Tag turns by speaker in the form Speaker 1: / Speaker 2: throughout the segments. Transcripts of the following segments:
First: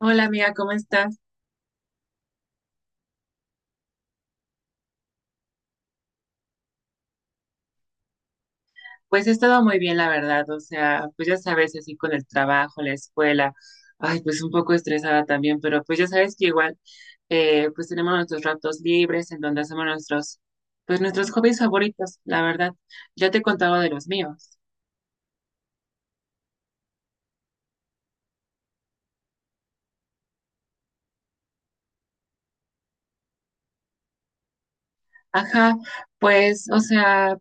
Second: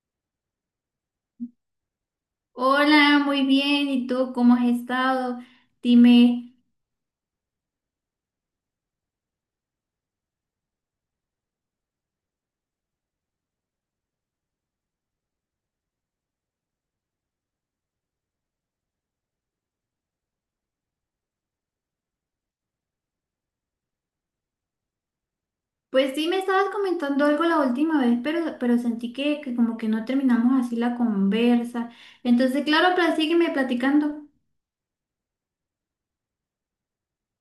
Speaker 1: Hola amiga, ¿cómo estás?
Speaker 2: Hola, muy bien. ¿Y tú cómo has estado? Dime,
Speaker 1: Pues he estado muy bien, la verdad, o sea, pues ya sabes, así con el trabajo, la escuela, ay, pues un poco estresada también, pero pues ya sabes que igual, pues tenemos nuestros ratos libres en donde hacemos nuestros, pues nuestros hobbies favoritos, la verdad. Ya te he contado de los míos.
Speaker 2: pues sí me estabas comentando algo la última vez, pero sentí que como que no terminamos así la conversa. Entonces, claro, pero sígueme platicando.
Speaker 1: Ajá, pues, o sea,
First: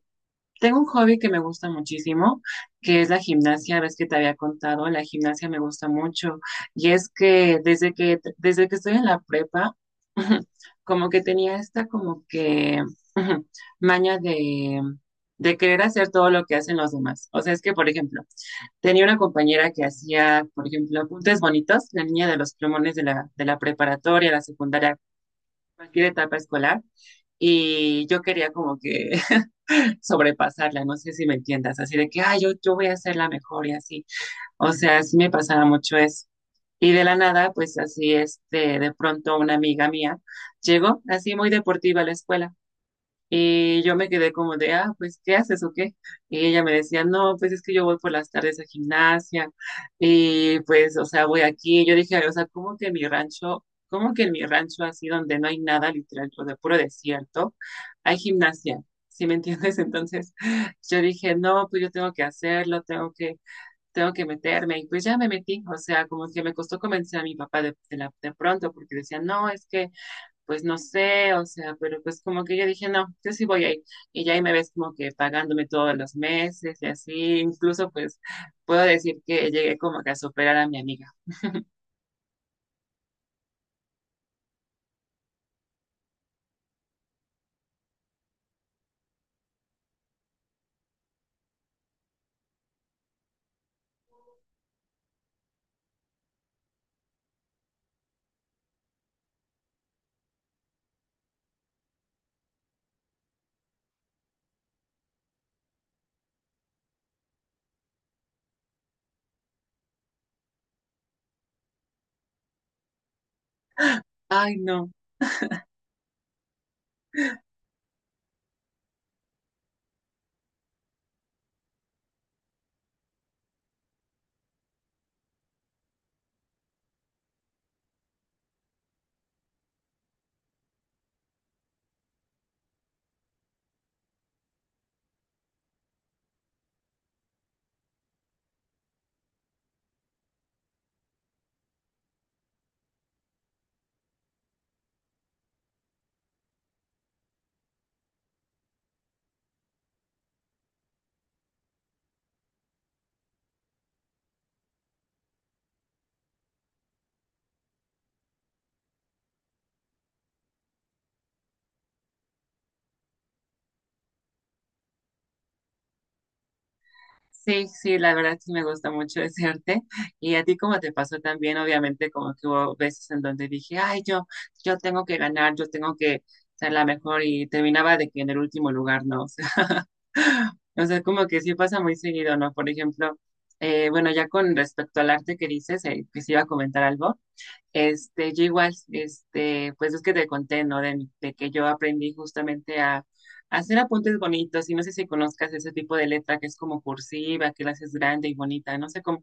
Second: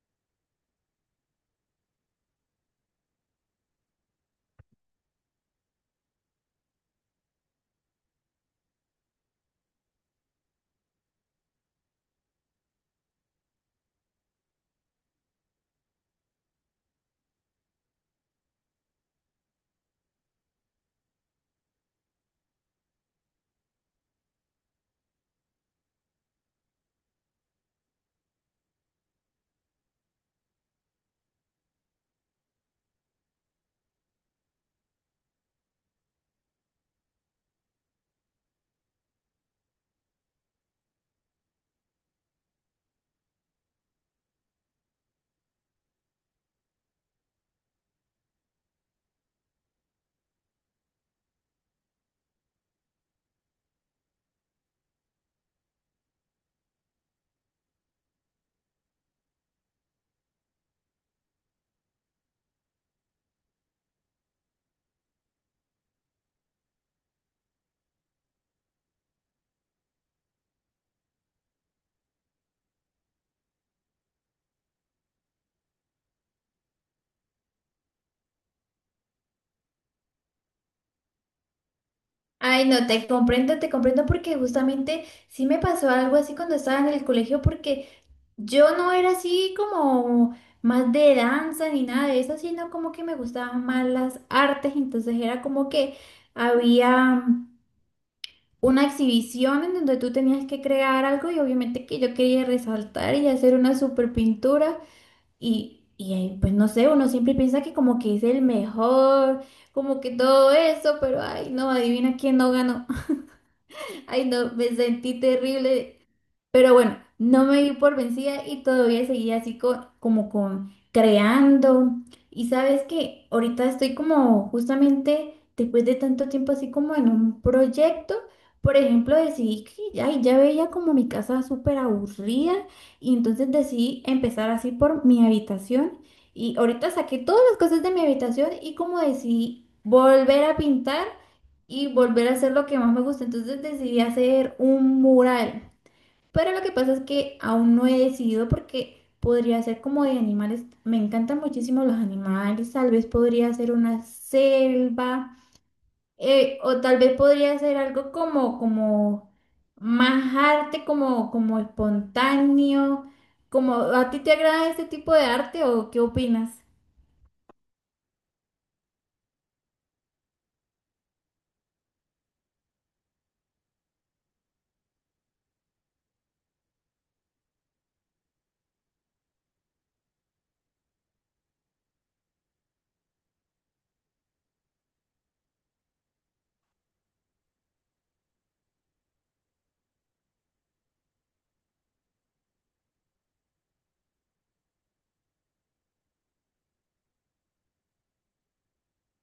Speaker 1: tengo un hobby que me gusta muchísimo, que es la gimnasia. Ves que te había contado, la gimnasia me gusta mucho. Y es que desde que estoy en la prepa, como que tenía esta como que maña de querer hacer todo lo que hacen los demás. O sea, es que, por ejemplo, tenía una compañera que hacía, por ejemplo, apuntes bonitos, la niña de los plumones de de la preparatoria, la secundaria, cualquier etapa escolar. Y yo quería como que sobrepasarla, no sé si me entiendas, así de que, ah, yo voy a ser la mejor y así. O sea, sí me pasaba mucho eso. Y de la nada, pues así, este, de pronto una amiga mía llegó así muy deportiva a la escuela y yo me quedé como de, ah, pues, ¿qué haces o qué? Y ella me decía, no, pues es que yo voy por las tardes a gimnasia y pues, o sea, voy aquí. Y yo dije, o sea, ¿cómo que en mi rancho, cómo que en mi rancho así donde no hay nada literal, o de puro desierto, hay gimnasia? ¿Sí me entiendes? Entonces yo dije, no, pues yo tengo que hacerlo, tengo que meterme. Y pues ya me metí, o sea, como que me costó convencer a mi papá de, de pronto porque decía, no, es que pues no sé, o sea, pero pues como que yo dije, no, yo sí voy ahí. Y ya ahí me ves como que pagándome todos los meses y así, incluso pues puedo decir que llegué como que a superar a mi amiga.
Speaker 2: Ay, no, te comprendo porque justamente sí me pasó algo así cuando estaba en el colegio porque yo no era así como más de danza ni nada de eso, sino como que me gustaban más las artes, entonces era como que había una exhibición en donde tú tenías que crear algo y obviamente que yo quería resaltar y hacer una super pintura y ahí, pues no sé, uno siempre piensa que como que es el mejor, como que todo eso, pero ay no, adivina quién no ganó, ay no,
Speaker 1: Ay,
Speaker 2: me
Speaker 1: no.
Speaker 2: sentí terrible, pero bueno, no me di por vencida y todavía seguía así como con creando. Y sabes que ahorita estoy como justamente después de tanto tiempo así como en un proyecto. Por ejemplo, decidí que ay, ya veía como mi casa súper aburrida y entonces decidí empezar así por mi habitación. Y ahorita saqué todas las cosas de mi habitación y como decidí volver a pintar y volver a hacer lo que más me gusta. Entonces decidí hacer un mural. Pero lo que pasa es que aún no he decidido porque podría ser como de animales. Me encantan muchísimo los animales. Tal vez podría ser una selva. O tal vez podría ser algo como más arte, como espontáneo. Como, ¿a ti te agrada este tipo de arte o qué opinas?
Speaker 1: Sí, sí, la verdad sí me gusta mucho ese arte. Y a ti como te pasó también, obviamente, como que hubo veces en donde dije, ay, yo tengo que ganar, yo tengo que ser la mejor y terminaba de que en el último lugar, ¿no? O sea, como que sí pasa muy seguido, ¿no? Por ejemplo, bueno, ya con respecto al arte que dices, que se iba a comentar algo, este, yo igual, este, pues es que te conté, ¿no? De que yo aprendí justamente a hacer apuntes bonitos y no sé si conozcas ese tipo de letra que es como cursiva, que la haces grande y bonita, no sé cómo,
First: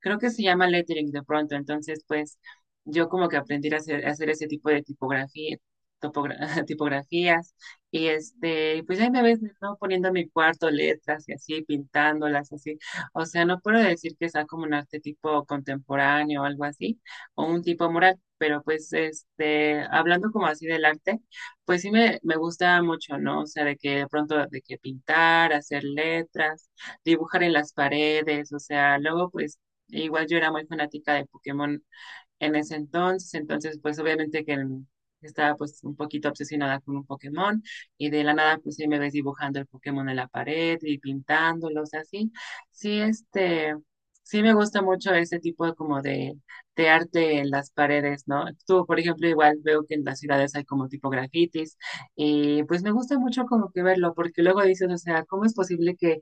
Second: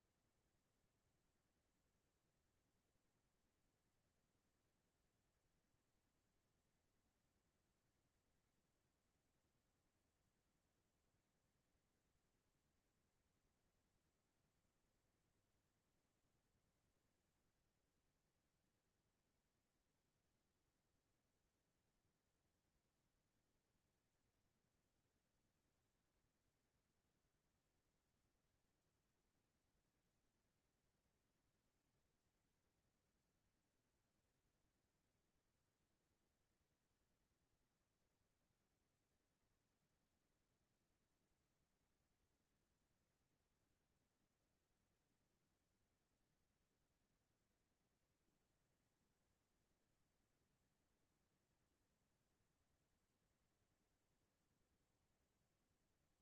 Speaker 1: creo que se llama lettering de pronto, entonces pues yo como que aprendí a hacer ese tipo de tipografía, tipografías y este, pues ahí me ves, ¿no? Poniendo en mi cuarto letras y así, pintándolas así, o sea, no puedo decir que sea como un arte tipo contemporáneo o algo así o un tipo mural, pero pues este, hablando como así del arte, pues sí me gusta mucho, ¿no? O sea, de que de pronto de que pintar, hacer letras, dibujar en las paredes, o sea, luego pues igual yo era muy fanática de Pokémon en ese entonces. Entonces, pues obviamente que estaba pues un poquito obsesionada con un Pokémon y de la nada pues sí me ves dibujando el Pokémon en la pared y pintándolos así. Sí, sí, este, sí me gusta mucho ese tipo de como de arte en las paredes, ¿no? Tú, por ejemplo, igual veo que en las ciudades hay como tipo grafitis y pues me gusta mucho como que verlo porque luego dices, o sea, ¿cómo es posible que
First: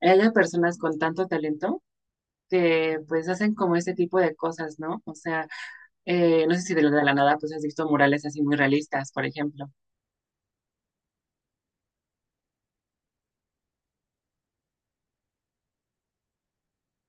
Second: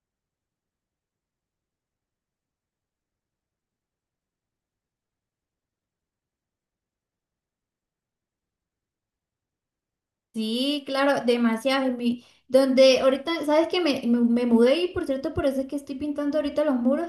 Speaker 1: haya personas con tanto talento? Que pues hacen como este tipo de cosas, ¿no? O sea, no sé si de de la nada pues has visto murales así muy realistas, por ejemplo.
Speaker 2: Sí, claro, demasiado. Donde ahorita, ¿sabes que me mudé? Y por cierto, por eso es que estoy pintando ahorita los muros.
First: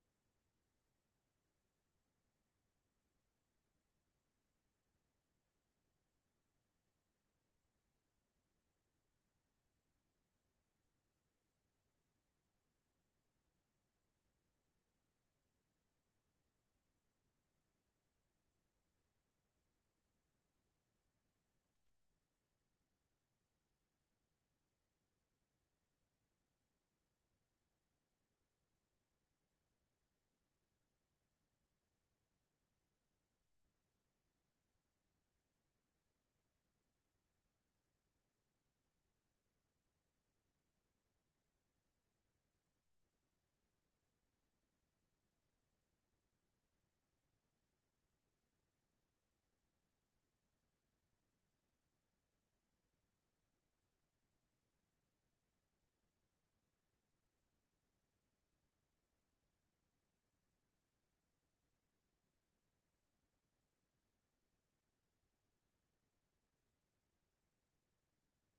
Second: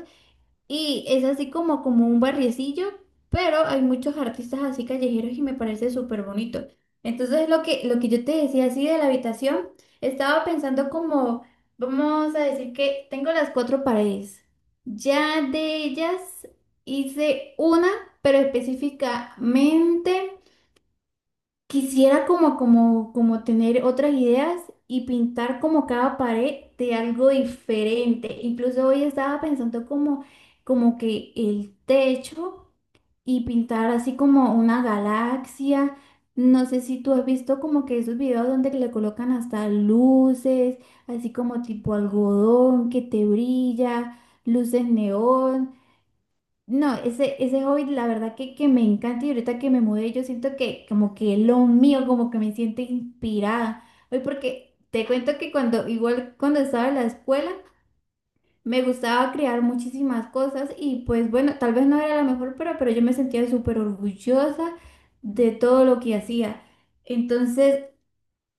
Speaker 2: Y es así como, como un barriecillo, pero hay muchos artistas así callejeros y me parece súper bonito. Entonces lo que yo te decía así de la habitación, estaba pensando como, vamos a decir que tengo las cuatro paredes. Ya de ellas hice una, pero específicamente... Quisiera como tener otras ideas y pintar como cada pared de algo diferente. Incluso hoy estaba pensando como, como que el techo y pintar así como una galaxia. No sé si tú has visto como que esos videos donde le colocan hasta luces, así como tipo algodón que te brilla, luces neón. No, ese hobby la verdad que me encanta, y ahorita que me mudé yo siento que como que es lo mío, como que me siento inspirada. Hoy porque te cuento que cuando, igual cuando estaba en la escuela, me gustaba crear muchísimas cosas y pues bueno, tal vez no era la mejor, pero yo me sentía súper orgullosa de todo lo que hacía. Entonces,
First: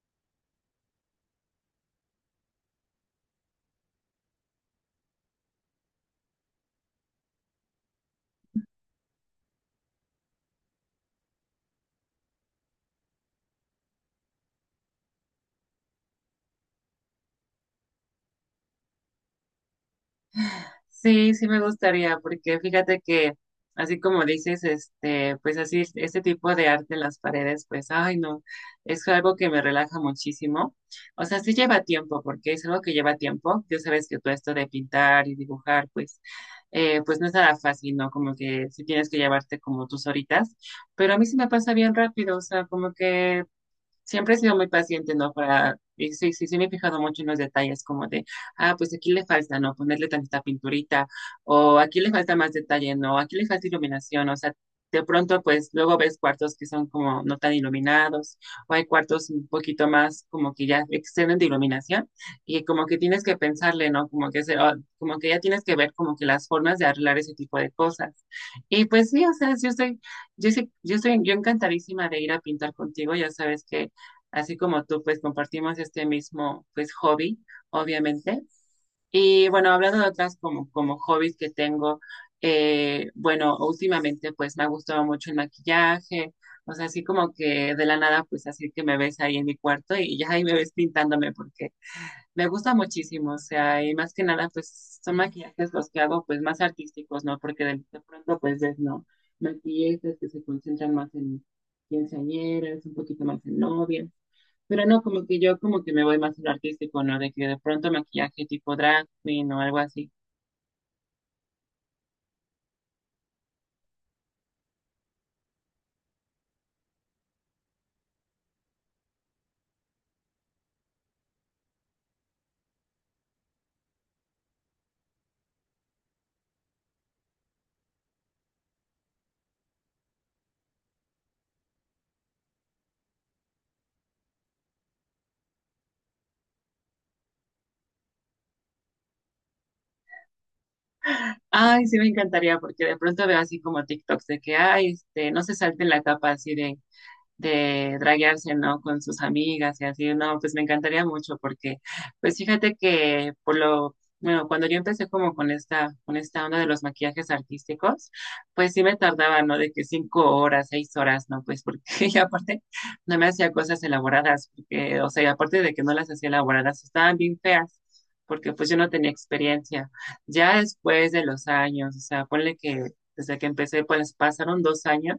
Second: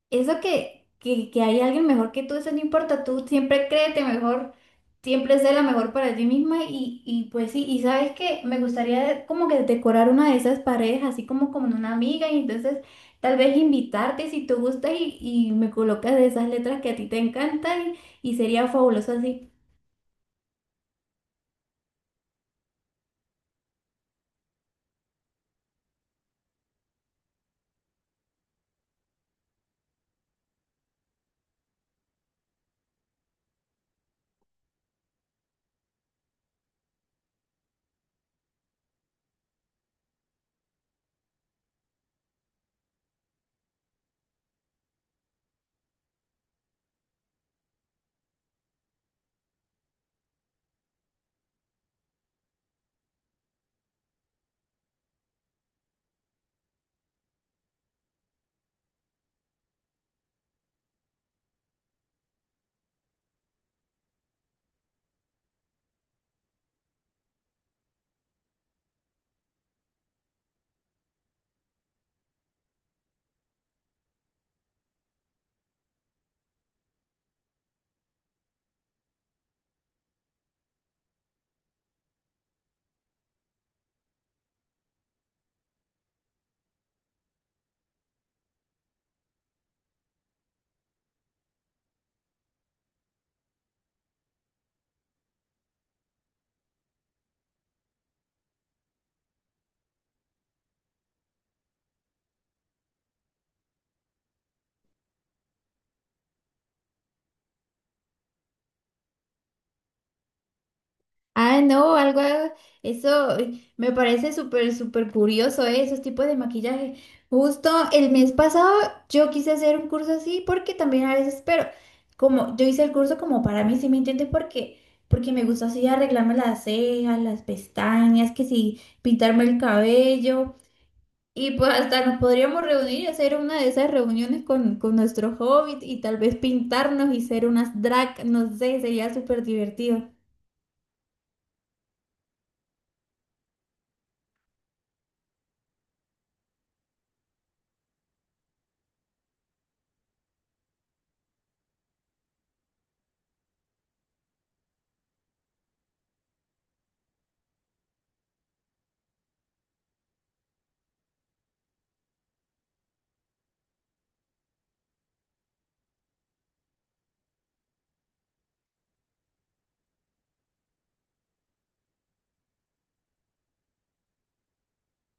Speaker 2: eso que hay alguien mejor que tú, eso no importa, tú siempre créete mejor, siempre sé la mejor para ti misma y pues sí, y sabes que me gustaría como que decorar una de esas paredes, así como con una amiga y entonces tal vez invitarte si tú gustas y me colocas de esas letras que a ti te encantan y sería fabuloso así.
Speaker 1: Sí, sí me gustaría, porque fíjate que así como dices, este, pues así este tipo de arte en las paredes, pues ay no, es algo que me relaja muchísimo. O sea, sí lleva tiempo, porque es algo que lleva tiempo. Ya sabes que todo esto de pintar y dibujar, pues, pues no es nada fácil, ¿no? Como que sí tienes que llevarte como tus horitas, pero a mí sí me pasa bien rápido, o sea, como que siempre he sido muy paciente, ¿no? Para, y sí, sí, sí me he fijado mucho en los detalles, como de, ah, pues aquí le falta, ¿no? Ponerle tanta pinturita, o aquí le falta más detalle, ¿no? Aquí le falta iluminación, o sea, de pronto, pues luego ves cuartos que son como no tan iluminados, o hay cuartos un poquito más como que ya exceden de iluminación, y como que tienes que pensarle, ¿no? Como que, se, o- como que ya tienes que ver como que las formas de arreglar ese tipo de cosas. Y pues sí, o sea, yo, yo estoy, yo encantadísima de ir a pintar contigo, ya sabes que así como tú, pues compartimos este mismo, pues, hobby, obviamente. Y bueno, hablando de otras como, como hobbies que tengo, bueno, últimamente pues me ha gustado mucho el maquillaje, o sea, así como que de la nada, pues así que me ves ahí en mi cuarto y ya ahí me ves pintándome porque me gusta muchísimo, o sea, y más que nada, pues son maquillajes los que hago pues más artísticos, ¿no? Porque de pronto pues ves, ¿no? Maquillistas que se concentran más en quinceañeras, un poquito más en novias. Pero no, como que yo como que me voy más a lo artístico, ¿no? De que de pronto maquillaje tipo drag queen o algo así.
Speaker 2: Ah, no, algo, eso me parece súper, súper curioso, esos tipos de maquillaje. Justo el mes pasado yo quise hacer un curso así porque también a veces, pero como yo hice el curso como para mí, ¿sí me entiendes? Porque me gusta así arreglarme las cejas, las pestañas, que sí, pintarme el cabello. Y pues hasta nos podríamos reunir y hacer una de esas reuniones con nuestro hobbit y tal vez pintarnos y ser unas drag, no sé, sería súper divertido.
Speaker 1: Ay, sí me encantaría porque de pronto veo así como TikToks de que, ay, este, no se salten la capa así de draguearse, ¿no? Con sus amigas y así, no, pues me encantaría mucho porque, pues fíjate que por lo, bueno, cuando yo empecé como con esta onda de los maquillajes artísticos, pues sí me tardaba, ¿no? De que 5 horas, 6 horas, ¿no? Pues porque y aparte no me hacía cosas elaboradas, porque, o sea, y aparte de que no las hacía elaboradas, estaban bien feas, porque pues yo no tenía experiencia. Ya después de los años, o sea, ponle que desde que empecé, pues pasaron 2 años,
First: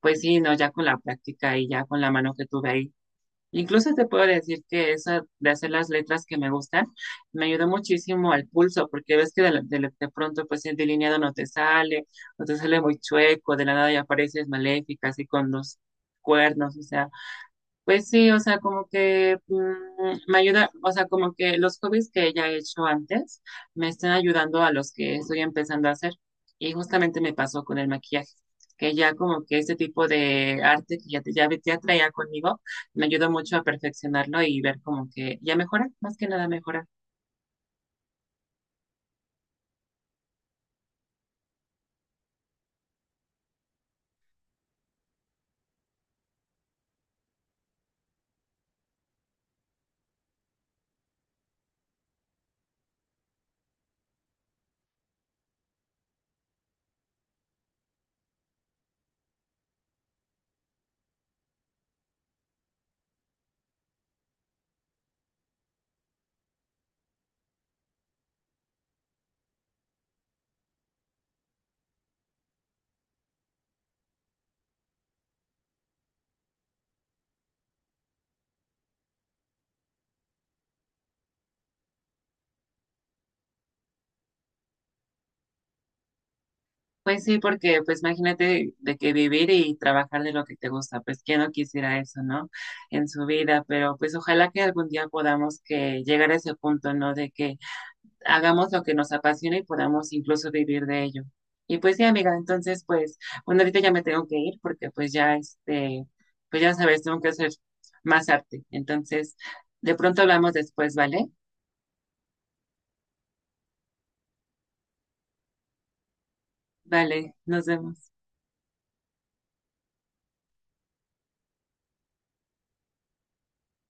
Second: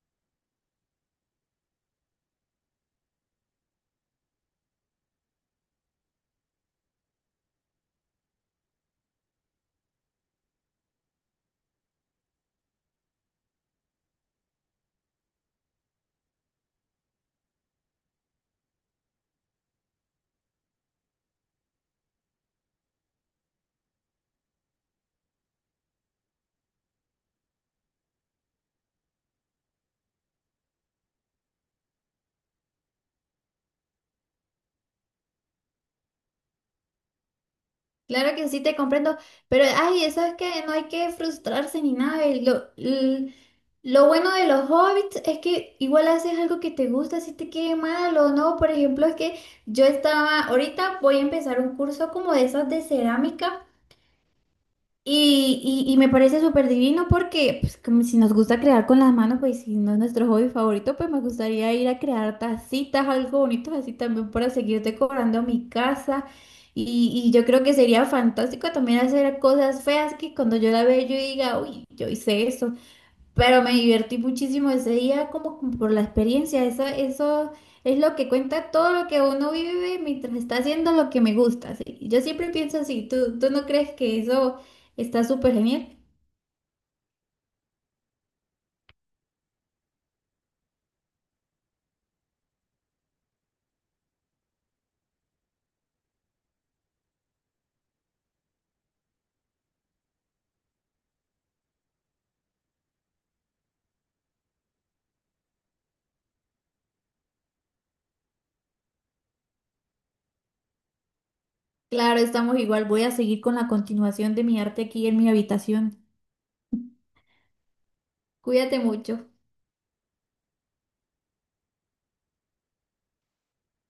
Speaker 1: pues sí, no, ya con la práctica y ya con la mano que tuve ahí. Incluso te puedo decir que eso de hacer las letras que me gustan me ayudó muchísimo al pulso, porque ves que de, de pronto pues el delineado no te sale, o te sale muy chueco, de la nada ya apareces maléfica, así con los cuernos, o sea, pues sí, o sea, como que me ayuda, o sea, como que los hobbies que ya he hecho antes me están ayudando a los que estoy empezando a hacer. Y justamente me pasó con el maquillaje, que ya como que este tipo de arte que ya, ya, ya traía conmigo me ayudó mucho a perfeccionarlo y ver como que ya mejora, más que nada mejora.
Speaker 2: Claro que sí te comprendo, pero ay, eso es que no hay que frustrarse ni nada. Y lo, lo bueno de los hobbits es que igual haces algo que te gusta, si te quede mal o no. Por ejemplo, es que yo estaba, ahorita voy a empezar un curso como de esas de cerámica. Y, y me parece súper divino porque pues, como si nos gusta crear con las manos, pues si no es nuestro hobby favorito, pues me gustaría ir a crear tacitas, algo bonito así también para seguir decorando mi casa. Y yo creo que sería fantástico también hacer cosas feas que cuando yo la vea yo diga, uy, yo hice eso. Pero me divertí muchísimo ese día como como por la experiencia. Eso es lo que cuenta, todo lo que uno vive mientras está haciendo lo que me gusta. ¿Sí? Yo siempre pienso así, tú no crees que eso está súper genial?
Speaker 1: Pues sí, porque pues imagínate de que vivir y trabajar de lo que te gusta, pues quién no quisiera eso, ¿no? En su vida, pero pues ojalá que algún día podamos que llegar a ese punto, ¿no? De que hagamos lo que nos apasiona y podamos incluso vivir de ello. Y pues sí, amiga, entonces pues, bueno, ahorita ya me tengo que ir porque pues ya este, pues ya sabes, tengo que hacer más arte. Entonces, de pronto hablamos después, ¿vale?
Speaker 2: Claro, estamos igual. Voy a seguir con la continuación de mi arte aquí en mi habitación.
Speaker 1: Vale, nos vemos.
Speaker 2: Cuídate mucho.